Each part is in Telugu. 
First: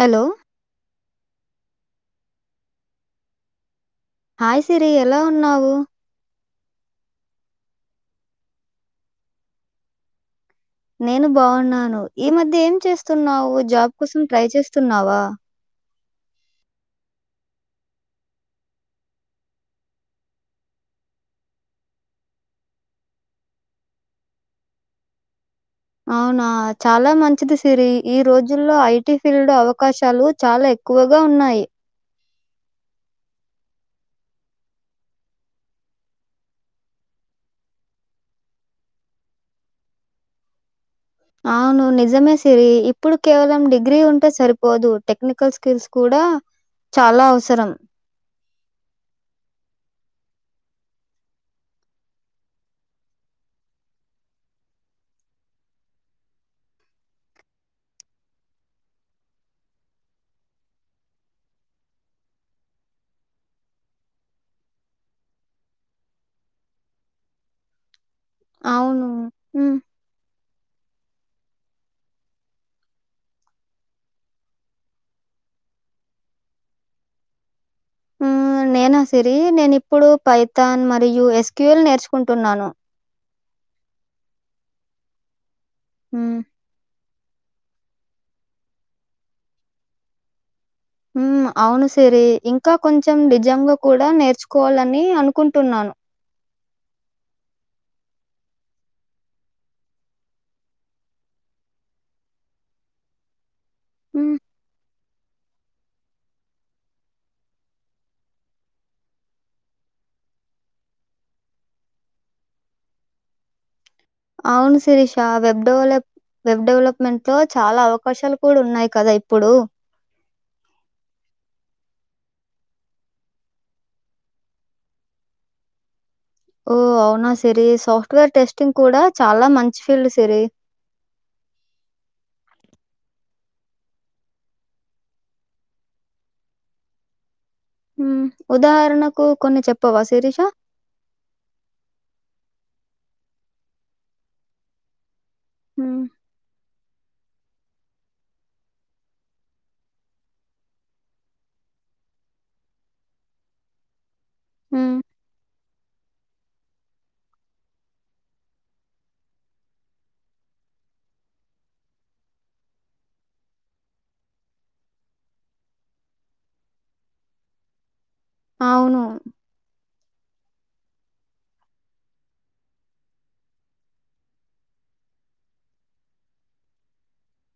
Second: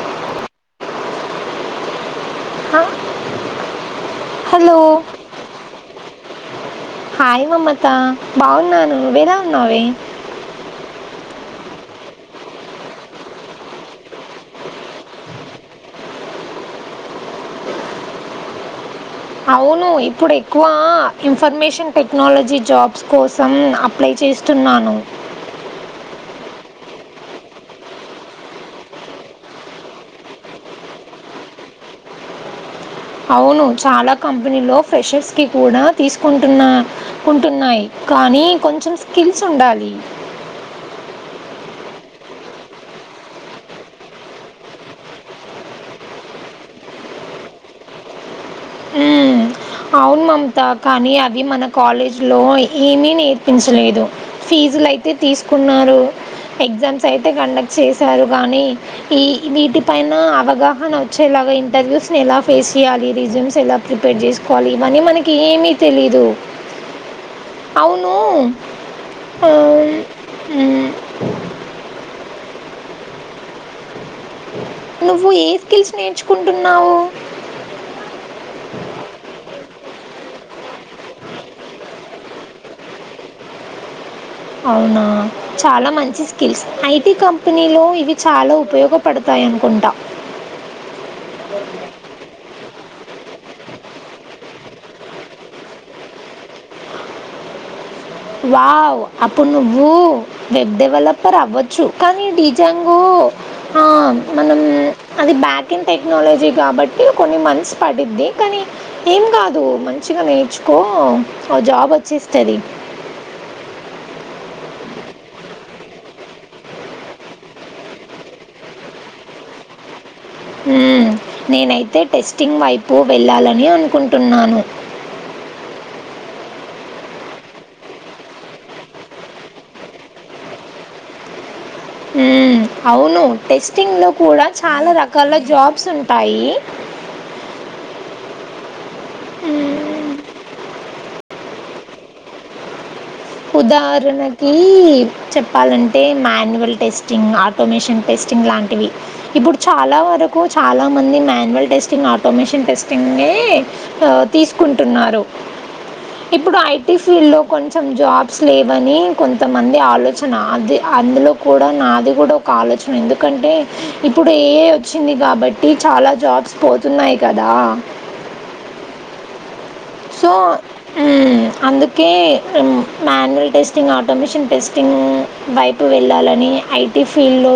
హలో ఆ హాయ్ సిరి ఎలా ఉన్నావు? హాయ్ మమత బావున్నాను నువేల ఉన్నావే? నేను బావున్నాను. ఈ మధ్య ఏం చేస్తున్నావు, జాబ్ కోసం ట్రై చేస్తున్నావా? అవును ఇప్పుడు ఎక్కువ ఇన్ఫర్మేషన్ టెక్నాలజీ జాబ్స్ కోసం అప్లై చే చేస్తున్నాను అవునా చాలా మంచిది సిరి ఈ రోజుల్లో ఐటీ ఫీల్డ్ అవకాశాలు చాలా ఎక్కువ. గా ఉన్నాయ్ అవును చాలా కంపెనీలో ఫ్రెషర్స్ కి కూడా తీసుకుంటున్నా కుంటూన్నాయ్ కానీ కొంచెం స్కిల్స్ ఉండాలి. అవును నిజమే సిరి ఇప్పుడు కేవలం డిగ్రీ ఉంటే సరిపోదు. టెక్నికల్ స్కిల్స్ కూడా అ చాలా అవసరం మ్మ్. అవును మమత కానీ అవి మన కాలేజ్ లో ఏమీ నేర్పించలేదు ఫీజ్ ఫీజ్లైతే తీసుకున్నారు. ఎగ్జామ్స్ అయితే కండక్ట్ చేసారు గానీ ఇ ఇవి టి పైన అవగాహన వచ్చేలాగా ఇంటర్వ్యూస్ ని ఎలా ఫేస్ చేయాలి రిజ్యూమ్స్ ఎలా ప్రిపేర్ చేసు కోవాలి ఇవన్నీ మనకి ఏమీ తెలీదు అవును అవును. అవును హ్మ్. అం ఉ నువ్వు ఏ స్కిల్స్ నేర్చుకుంటున్నావు? ఆ నేనా సిరి నేను ఇప్ ఇప్పుడు పైథాన్ మరియు ఎస్క్యూలు నేర్చుకుంటున్నాను. అవునా చాలా మంచి హ్మ్. స్కిల్స్ ఐటీ కం కంపనీలో ఇవి చాలా ఉపయోగపడతాయి అనుకుంటా. ఉమ్ అవును సిరి ఇంకా కొంచెం డిజ్. జంగా కూడా నేర్చుకోవాలని అనుకుంటున్నాను. వావ్ అప్పుడు నువ్వు వెబ్ డెవలపర్ అవ్వచ్చు. కానీ డిజంగు ఉ ఆ హ్మ్. మనం అది బ్యాక్ ఇన్ టెక్నాలజీ కాబట్టి కొన్ని మంత్స్ పడిద్ది. కానీ ఏం కాదు మంచి ఊటిగా నేర్చుకో జాబ్ వచ్చేస్తది. అవును శిరీష వెబ్డెవలప్. వెబ్ డెవలప్మెంట్ లో చాలా అవకాశాలు కూడా ఉన్నాయి కదా ఇప్పుడు. ఉహ్మ్ నేనైతే టెస్టింగ్ వైపు వెళ్ళాలని అనుకుంటున్నాను. ఓ అవునా సిరి సాఫ్ట్వేర్ టెస్టింగ్ కూడా చాలా మంచి ఫీల్డ్ సిరి. మ్మ్. అవును టెస్టింగ్లో కూడా చాలా రకాల జాబ్స్ ఉంటాయి. హ్మ్ ఉదాహరణకు కొన్ని చెప్పవా మ్మ్. శిరీష. ఉదాహరణకి చెప్పాలంటే హ్మ్. Manual testing automation test. Sting లాంటివి ఇప్పుడు చాలా వరకు చాలా మంది మాన్యువల్ టెస్టింగ్ ఆటోమేషన్ టెస్టింగే. హే ఆహ్ హ్మ్. తీసుకుంటున్నారు ఇప్పుడు ఐటీ ఫీల్డ్ లో కొంచం. జాబ్స్ లేవని కొంతమంది ఆలోచన అది అందులో కూడా నాది కూడా ఒక ఆలోచన. ఎందుకంటే ఇప్పుడు ఏఐ వచ్చింది కాబట్టి చాలా జాబ్స్ పోతున్నాయి కదా. అవును. సో హ్మ్ అందుకే మాన్యువల్ టెస్టింగ్ ఆటోమేషన్ టెస్టింగ్. ఉమ్ వైపు వెళ్ళాలని ఐటీ ఫీల్డ్లో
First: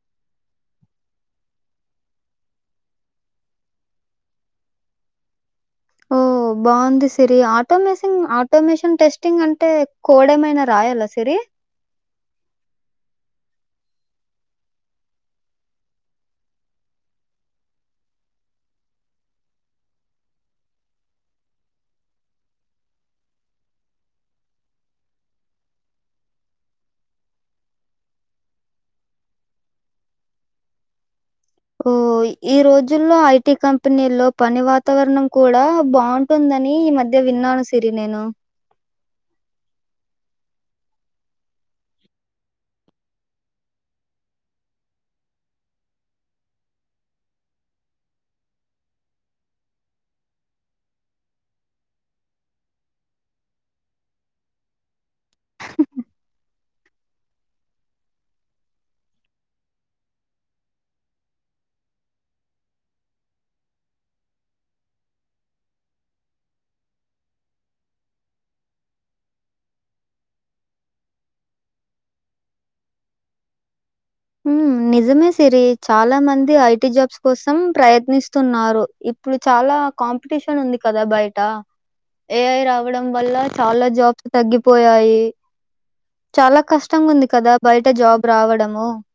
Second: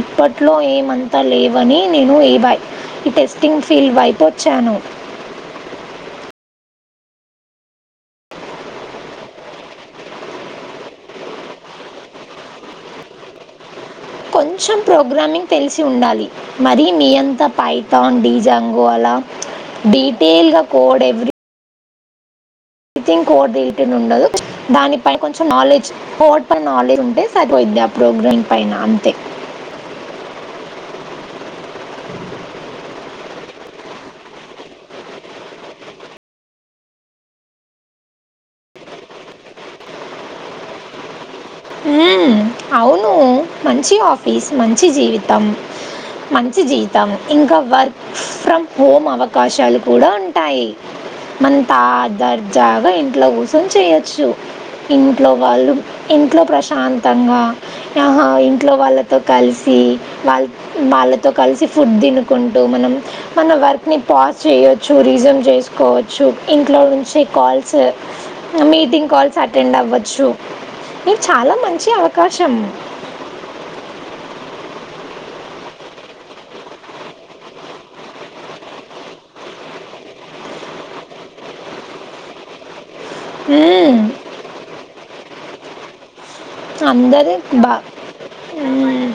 ఇప్పట్లో ఏమంతా లేవని. నేను ఏవై ఈ టెస్టింగ్ ఫీల్డ్ వైపు వచ్చాను. ఓ. ఓ బాగుంది సిరి ఆటోమేసింగ్ ఆటోమేషన్ టెస్టింగ్ అంటే కోడ్ ఏమైనా రాయాలా సిరి. కొంచం ప్రోగ్రామింగ్ తెలిసి ఉండాలి మరి మీ అంతా పైతాన్ డీ జాంగో అలా. డీటెయిల్గా code every. Think code detail ఉండదు దానిపై కొంచం నాలెడ్జ్ కోడ్ పై నాలెడ్జ్ ఉంటే సరిపోయిది. అ ప్రోగ్రాం పైన అంతే. ఓ ఈ రోజుల్లో ఐటీ కంపెనీల్లో పని వాతావరణం కూడా బౌంటుందా. అని ఈ మధ్య విన్నాను సిరి నేను. హ్మ్ అవును మంచి ఆఫీస్ మంచి జీవితం. మంచి జీతం ఇంకా వర్క్ ఫ్రమ్ హోమ్ అవకాశాలు కూడా ఉంటాయి. మన్త తర్జాగా ఇంట్లో కూర్చొని చేయొచ్చు. ఇంట్లో వాళ్ళు ఇంట్లో ప్రశ్. శాంతంగా యహొ ఇంట్లో వాళ్ళతో కలిసి వాళ్ వాళ్ళతో కలిసి. ఫుడ్ తినుకుంటూ మనం మన వర్క్ ను పాస్ చేయొచ్చు రిజూమ్ చేసుకోవచ్చు ఇంకా. ఇంట్లో నుంచి కాల్స్ మీటింగ్ కాల్స్ అటెండ్ అవచ్చు. చాలా మంచి అవకాశం. ఉహ్మ్ నిజమే సిరి చాలా మంది ఐటి జాబ్స్ కోసం ప్రయత్నిస్తున్నారు ఇప్పుడు. చాలా కాంపిటీషన్ ఉంది కదా బయట ఏఐ రావ. రావడం వల్ల చాలా మ్మ్. జాబ్స్ తగ్గిపోయాయి. చాలా కష్టంగా ఉంది అందరూ కదా బా బయట జాబ్ రావడము. మ్మ్.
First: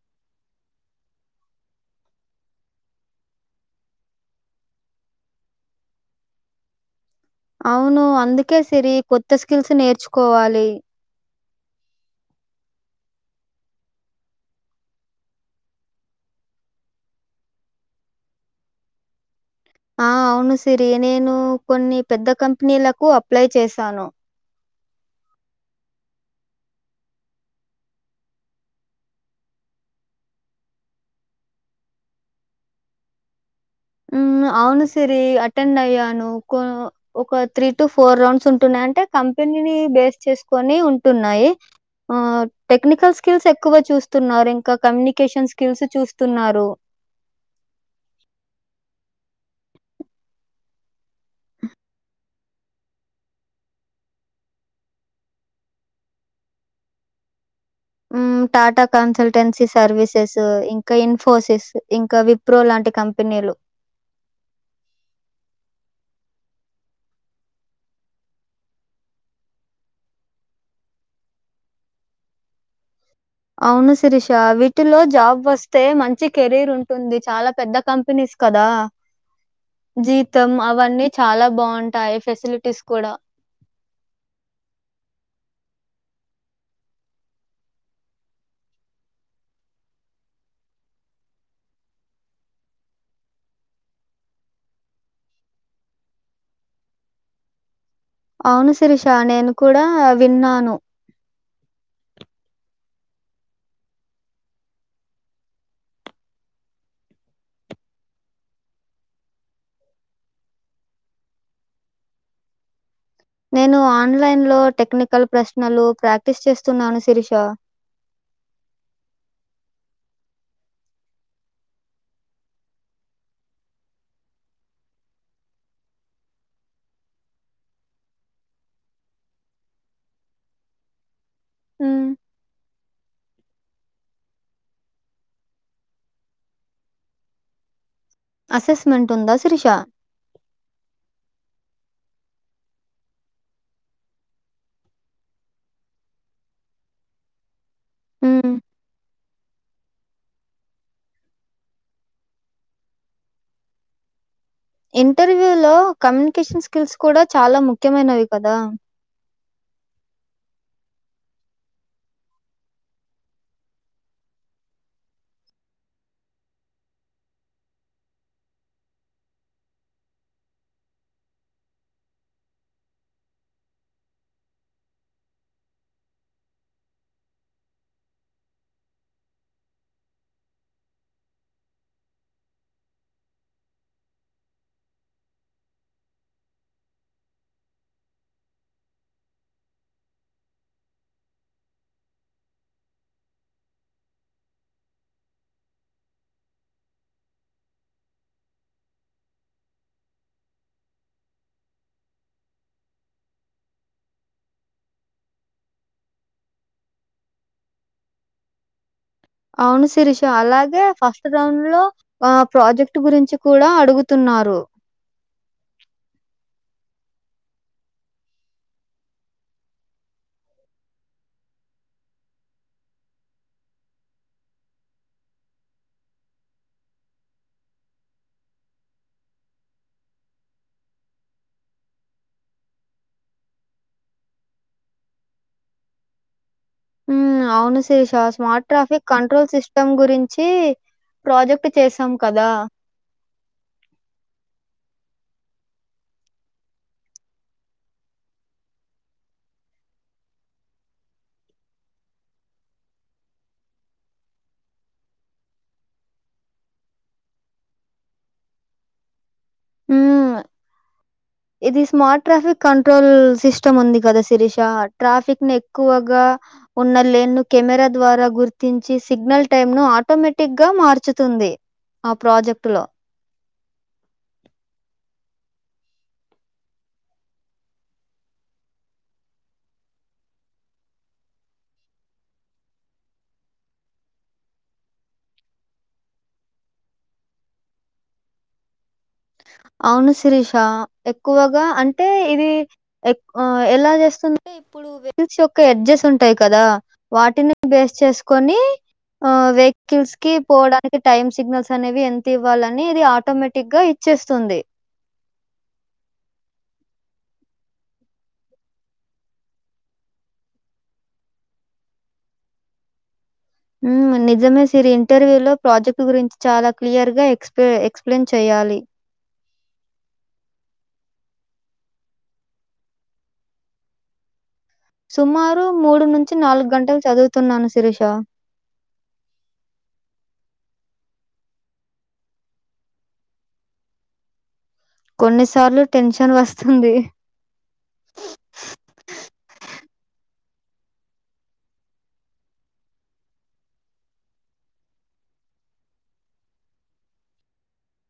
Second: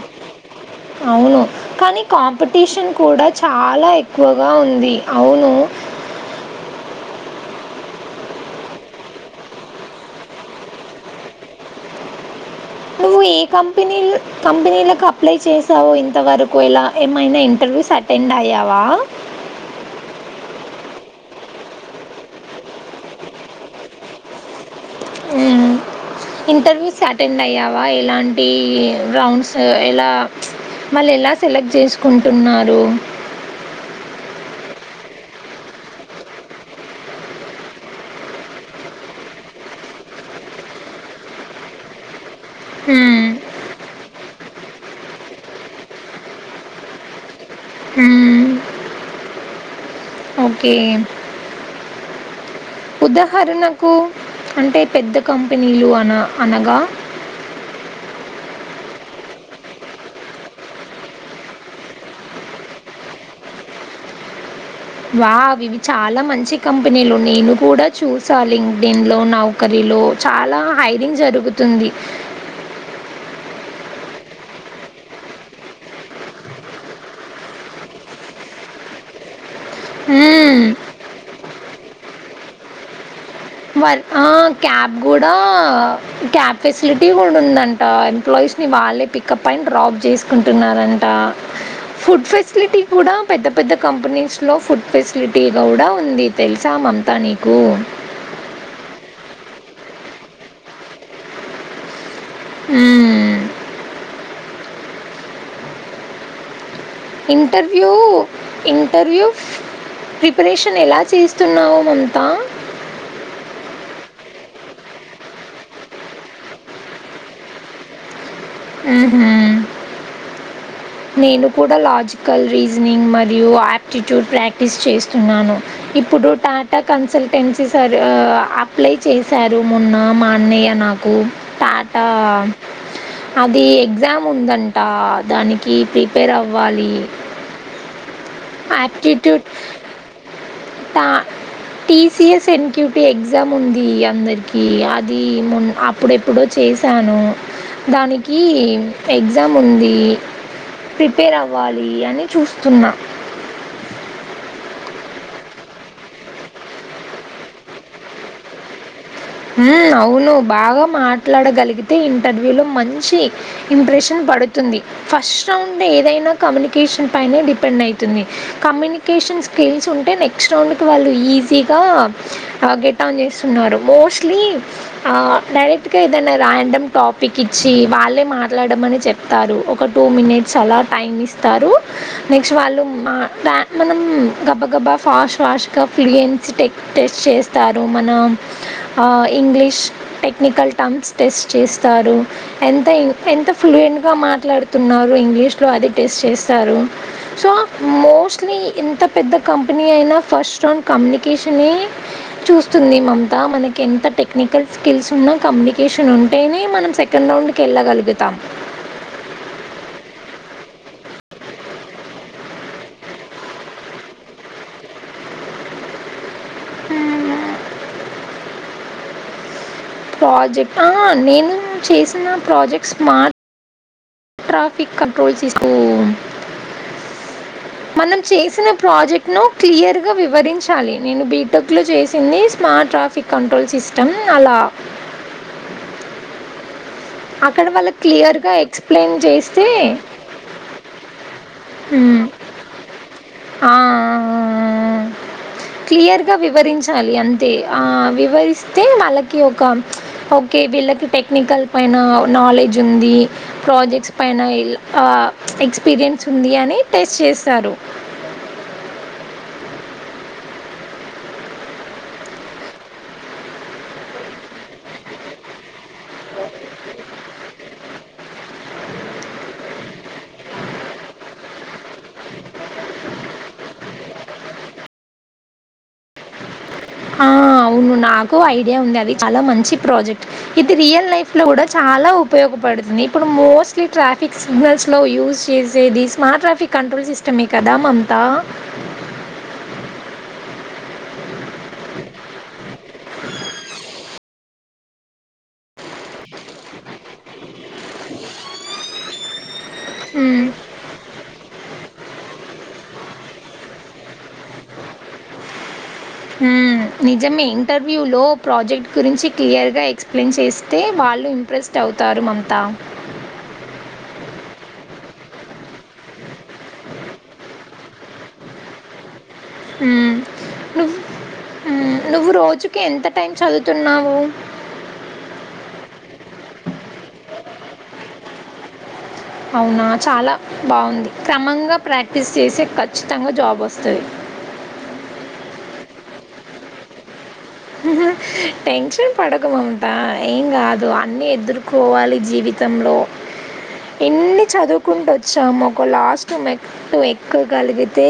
అవును కానీ కాంపిటీషన్ కూడా చాలా ఎక్కువగా ఉంది అవును. అవును అందుకే సిరి కొత్త స్కిల్స్ నేర్చుకోవాలి నువ్వు ఏ కంపెనీ కంపెనీలకు అప్లై చేసావు ఇంతవరకు ఇలా ఏమైనా ఇంటర్ ర్స్వు అటెండ్ అయ్యావా ఆ అవును సిరి నేను కొన్ని పెద్ద కంపెనీలకు అప్లై చేశాను మ్మ్. ఇంటర్వ్యూస్ అటెండ్ అయ్యావా ఎలాంటి రౌండ్స్ ఎలా ప్చ్ మళ్ళేలా. సెలెక్ట్ చేస్కుంటున్నారు. మ్ అవును సిరి అటెండ్ అయ్యాను కో ఒక త్రీ టు ఫోర్ రౌండ్స్ ఉంటున్న అంటే కంపినీని బేస్ చేసుకొని ఉంటున్నాయి ఆ టెక్నికల్ మ్మ్. స్కిల్స్ ఎక్కువ చూస్తున్నారు ఇంకా కమ్యూనికేషన్ స్కిల్స్ చూస్ తున్నారు హుమ్ ఓకే ఉదాహరణకు అంటే పెద్ద కంపినీలు అన అనగా టాటా కన్సల్టెన్సీ సర్వీసెస్ ఇంకా ఇన్ఫోసిస్ ఇంకా విప్రో లాం టి కంపినిలు వావ్ ఇవి చాలా మంచి కంపెనీలు నేను కూడా చూసా లింక్డిన్లో నౌకరీ లో చాలా హైరింగ్ జరుగుతుంది అవును శిరీష వీటిలో జాబ్ వస్తే మంచి కెరీరుంటుంది చాలా పెద్ద కంపెనీస్ కదా జీతం మ్మ్. అవన్నీ చాలా బాగుంటాయి ఫెసిలిటీస్ కూడా వ క్యాబ్ కూడా క్యాబ్ ఫెస్లిటీ కూడా ఉందంట ఎంప్లాయ్ స్ని వాళ్ళే పికప్ అయిడ్ డ్రాప్ చేస్కుంటున్నారంట ఫుడ్ ఫెస్లిటీ కూడా పెద్ద పెద్ద కంపెనీస్లో ఫుడ్ ఫెస్లిటీ కూడా ఉంది తెల్సా మా తా నీకు ఔను శిరిష నేను కూడా విన్నాను హుమ్ ఇంటర్యూ ఇంటర్వూ ప్రిపరేషన్ ఎలా చేస్తున్నావు మమత నేను ఆన్లైన్లో టెక్నికల్ ప్రశ్నలు ప్రాక్టీస్ చేస్తున్నాను శిరీష మ్ హు నేను కూడా లాజికల్ రీజనింగ్ మరియు ఆప్టిట్యూడ్ ప్రాక్టీస్ చేస్తున్నాను ఇప్పుడు టాటా కన్సల్టెన్సీ సర్ ఆ అప్లై చేశారు మొన్న మా అన్నయ్య నాకు టాటా హ్మ్. అది ఎగ్జాముందంట దాని కి ప్రిపేరవ్వాలి అసెస్మెంటుందా శిరిషా టిసిఎస్ ఎన్క్యూటివ్ ఎగ్జాముంది అందరికి అది మ అప్పుడెప్పుడో చే శాను దానికి హ్మ్. ఎగ్జాముంది ప్రిపేరవ్వాలి అని చూస్తున్నా ఇంటర్వ్యూ లో కమ్యూనికేషన్ స్కిల్స్ కూడా చాలా ముఖ్యమైనవి కదా హుమ్ అవును బాగా మాట్లాడగల్గితే ఇంటర్వ్యూ లో మంచి ఇంప్రెషన్ పడుతుంది ఫస్ట్ రౌండ్ ఏదైనా కమ్యూనికేషన్ పైనే డిపెండైతుంది కమ్యూనికేషన్ స్కిల్సుంటే నెక్స్ట్ రౌండ్కు ఈజీగా గేటడౌన్ మోస్ స్లీ డైరెక్ట్గా ఏదైనా ర్యాండమ్ టాపికిచ్చి వాళ్ళే మాట్లాడమని చెప్ ప్తారు ఒక టూ మినిట్స్ అలా టైమిస్తారు నెక్స్ట్ వాళ్ళు మ మనం గబ గబా ఫాస్ట్ ఫాస్ట్గా ఫ్లుయెన్సీ టె టెస్ట్ చేస్తారు మన ఆ ఇంగ్లీష్ టెక్నికల్ టమ్స్ టెస్ట్ చేస్తారు. ఎంత ఎంత ఫ్లూయెంట్ ఫ్లుయేంట్గా మాట్లాడుతున్నారు. ఇంగ్లీషులో అది టెస్ట్ చేస్తారు సో మోస్ట్లీ ఎంత పెద్ద కంపెనీ అయినా ఫస్ట్ రౌండ్ కమ్యూనికేషనే చూస్తుంది మమత మన కేంత టెక్నికల్ స్కిల్స్ ఉన్నా కమ్యూనికేషన్ ఉంటేనే మనం సెకండ్ రౌండ్కి వెళ్ళగలుగుతాం అవును శిరీష అలాగే ఫస్ట్ రౌండ్ లో ఆ ప్రాజెక్ట్ గురించి కూడా అడుగుతు న్నారు ప్రాజెక్ట్ ఆహ నేను చేసిన ప్రాజెక్ట్ స్మార్ట్ ట్రాఫిక్ కంట్రోల్ చేస్తు మనం చేసిన ప్రాజెక్ట్ ను క్లియర్ గా వివరించాలి. నేను బీటెక్ లో చేసింది స్మార్ట్ ట్రాఫిక్ కంట్రోల్ సిస్టం అలా అక్కడ అవును వాళ్ళకి శిరీష క్లియర్గా స్మార్ట్ ట్రాఫిక్ ఎక్స్ప్లెయిన్ కంట్రోల్ చేస్తే సిస్టమ్ గురించి ప్రాజెక్ట్ చేసాం "మ్మ్, కదా క్లియర్ గా వివరించాలి అంతే ఆ వివరిస్తే వాళ్ళకి ఒక ఓకె వీళ్ళకి టెక్నికల్ పైన నాలెడ్జ్ ఉంది. ప్రాజెక్ట్స్ పైన ఆ ఎక్స్పీరియన్స్ ఉంది అని టెస్ట్ చేస్తారు. ఉమ్ ఇది స్మార్ట్ ట్రాఫిక్ కంట్రోల్ సిస్టమ్ ఉంది కదా శిరీష ట్రాఫిక్ ని ఎక్కువగా ఉన్న లేను కెమెరా ద్వారా గుర్తించి సిగ్నల్ టైమ్ ను ఆటోమేటిక్ గా మార్చుతుంది. ఆ ప్రాజెక్ట్ లో ఆ అవును నాకు ఐడియా ఉంది. అది చాలా మంచి ప్రాజెక్ట్. ఇది రియల్ లైఫ్ లో కూడా చా లా ఉపయోగపడుతుంది. ఇప్పుడు మోస్ట్లీ ట్రాఫిక్ సిగ్నల్స్ లో యూస్ చేసేది smart traffic control system ఎ కదా మమతా అవును శిరీష ఎక్కువగా అంటే ఇది ఎక్ ఎలా చేస్తుం ఇప్పుడు వెన్స్ యొక్క ఎడ్జస్ ఉంటాయి కదా వాటిని బేస్ చేసుకొని ఆ వెహికల్స్ కి హ్మ్. పోవడానికి టైమ్ సిగ్నల్స్ అనేవి ఎంత ఇవ్వాలని ఇది ఆటోమేటిక్ గా చేస్తుంది ఉమ్ నిజమే ఇంటర్వ్యూ లో ప్రాజెక్ట్ గురించి క్లియర్ గా ఎక్స్ప్లెయిన్ చేస్తే వా వాళ్ళు ఇంప్రెస్డ్ అవుతారు మమతా నిజమే సిరి ఇంటర్వ్యూ లో ప్రాజెక్ట్ గురించి చాలా క్లియర్ గా ఎక్స్ప ఎ క్స్ప్లెయిన్ చేయ్యాలి హుమ్ నువు నువ్వు రోజుకి ఎంత టైం చదువుతున్నావు. సుమారు మూడు నుంచి నాలుగు గంటలు చదువుతున్నాను శిరీష. అవునా చాలా బాగుంది. క్రమంగా ప్రాక్టీస్ చేస్తె ఖచ్చితంగా జాబ్ వస్తది. కొన్నిసార్లు టెన్షన్ వస్తుంది. టెన్షన్ పడకు మమతా ఏం కాదు అన్ని ఎదుర్కోవాలి జీవి తంలో ఇన్ని చదువుకుంటూ వచ్చాము. ఒక లాస్ట్ మెట్టు ఎక్కగలిగితే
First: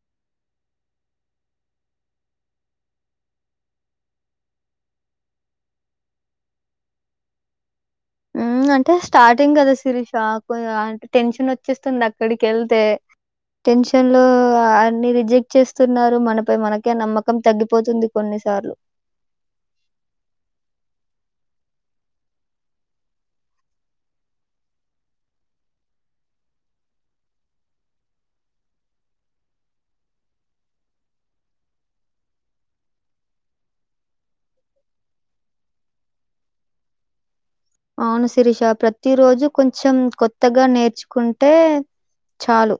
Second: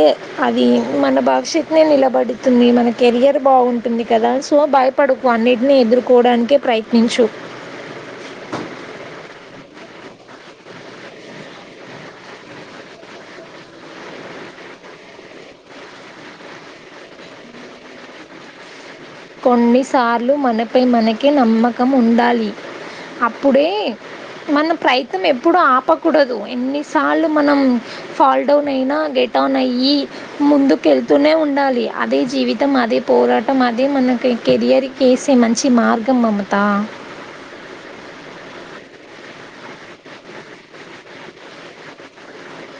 ఇది మన భవిష్యత్నే నిలబెడుతుంది. మన కెరియర్ బాగుంటుంది. కదా సో భయపడకు అన్నిటిని ఎదుర్కోవడానికే ప్రయత్నించు. అంటే స్టార్టింగ్ కదా సిరిషా కు టెన్షన్ వచ్చేస్తుంది. అక్కడికి వెళ్తే టెన్షన్ లో అన్ని రిజెక్ట్ చేస్తున్నారు మనపై మనకే నమ్మకం తగ్గిపోతుంది కొన్ని సార్లు కొన్నిసార్లు మనపై మనకి నమ్మకం ఉండాలి. అప్పుడే మనం ప్రయత్నం ఎప్పుడు ఆపకూడదు. ఎన్నిసార్లు మనం ఫాల్ డౌన్ అయినా గెట్ డౌన్ అయ్యి ముందుకెళ్తూనే ఉండాలి. అదే జీవితం అదే పోరాటం అదే మనకె కెరియర్కి వేసే మంచి మార్గం మమత. అవును శిరీష ప్రతి రోజు కొంచెం కొత్తగా నేర్చుకుంటే చాలు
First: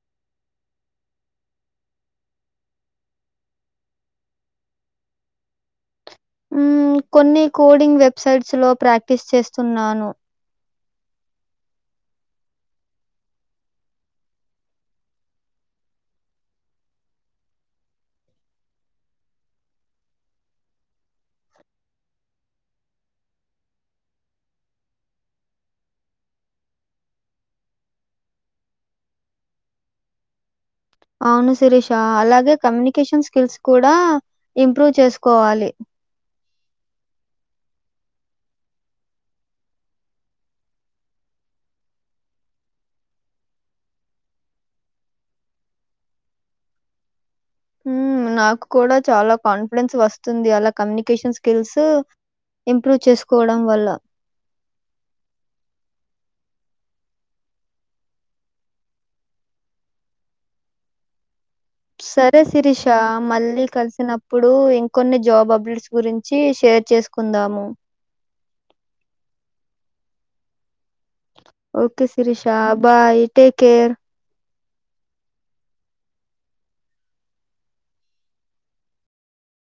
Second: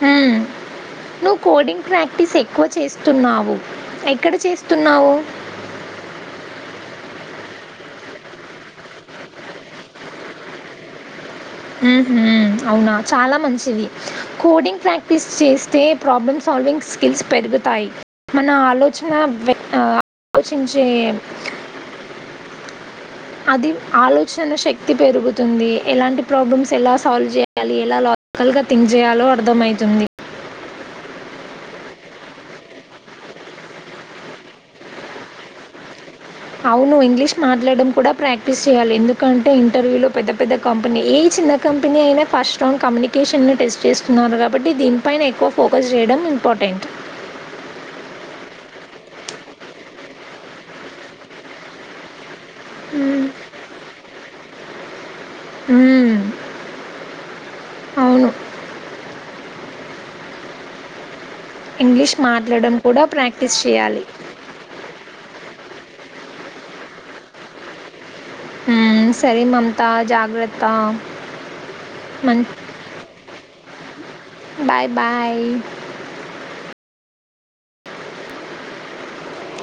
హ్మ్ నువ్వు కోడింగ్ ప్రాక్టీస్ ఎక్కువ చేస్తున్నావు. ఎక్కడ చేస్తున్నావు. ఉమ్ కొన్ని కోడింగ్ వెబ్సైట్స్ లో ప్రాక్టీస్ చేస్తున్నాను. ఉమ్ హు అవునా చాలా మంచిది కోడింగ్ ప్రాక్టీస్ చేస్తే ప్రాబ్లమ్స్ సాల్వింగ్ స్కిల్స్ పెరుగుతాయి మన ఆలోచన వె ఆ కోచించే అది ఆలోచన శక్తి పెరుగుతుంది. ఎలాంటి ప్రాబ్లమ్స్ ఎలా సాల్వ్ చేయాలి. ఎలా లా కల్ గా థింక్ చేయాలో అర్థమైతుంది. అవును శిరీషా అలాగే కమ్యూనికేషన్ స్కిల్స్ కూడా ఇంప్రూవ్ చేసుకోవాలి. అవును ఇంగ్లీష్ మాట్లాడడం కూడా ప్రాక్టీస్ చేయాలి. ఎందుకంటే ఇంటర్వ్యూ లో పెద్ద పెద్ద కంపెనీ ఈ చిన్న కంపెనీ అయినా ఫస్ట్ రౌండ్ కమ్యూనికేషన్ ని టెస్ట్ చేస్తున్నారు. కాబట్టి దీనిపైన ఎక్కువ ఫోకస్ చేయడం ఇంపార్టెంట్ ఉమ్ నాకు కూడా చాలా కాన్ఫిడెన్స్ వస్తుంది. అలా కమ్యూనికేషన్ స్కిల్స్ ఇంప్రూవ్ చేసుకోవడం వల్ల ఉమ్ అవును ఇంగ్లీష్ సరే మాట్లాడడం శిరీష కూడా ప్రాక్టీస్ మళ్ళీ చేయాలి కలిసినప్పుడు ఇంకొన్ని జాబ్ అప్డేట్స్ గురిం చ్చి షేర్ చేసుకుందాము. హుమ్ సరే మమతా జాగ్రత్త ఓకే మన్ Sirisha bye take care bye bye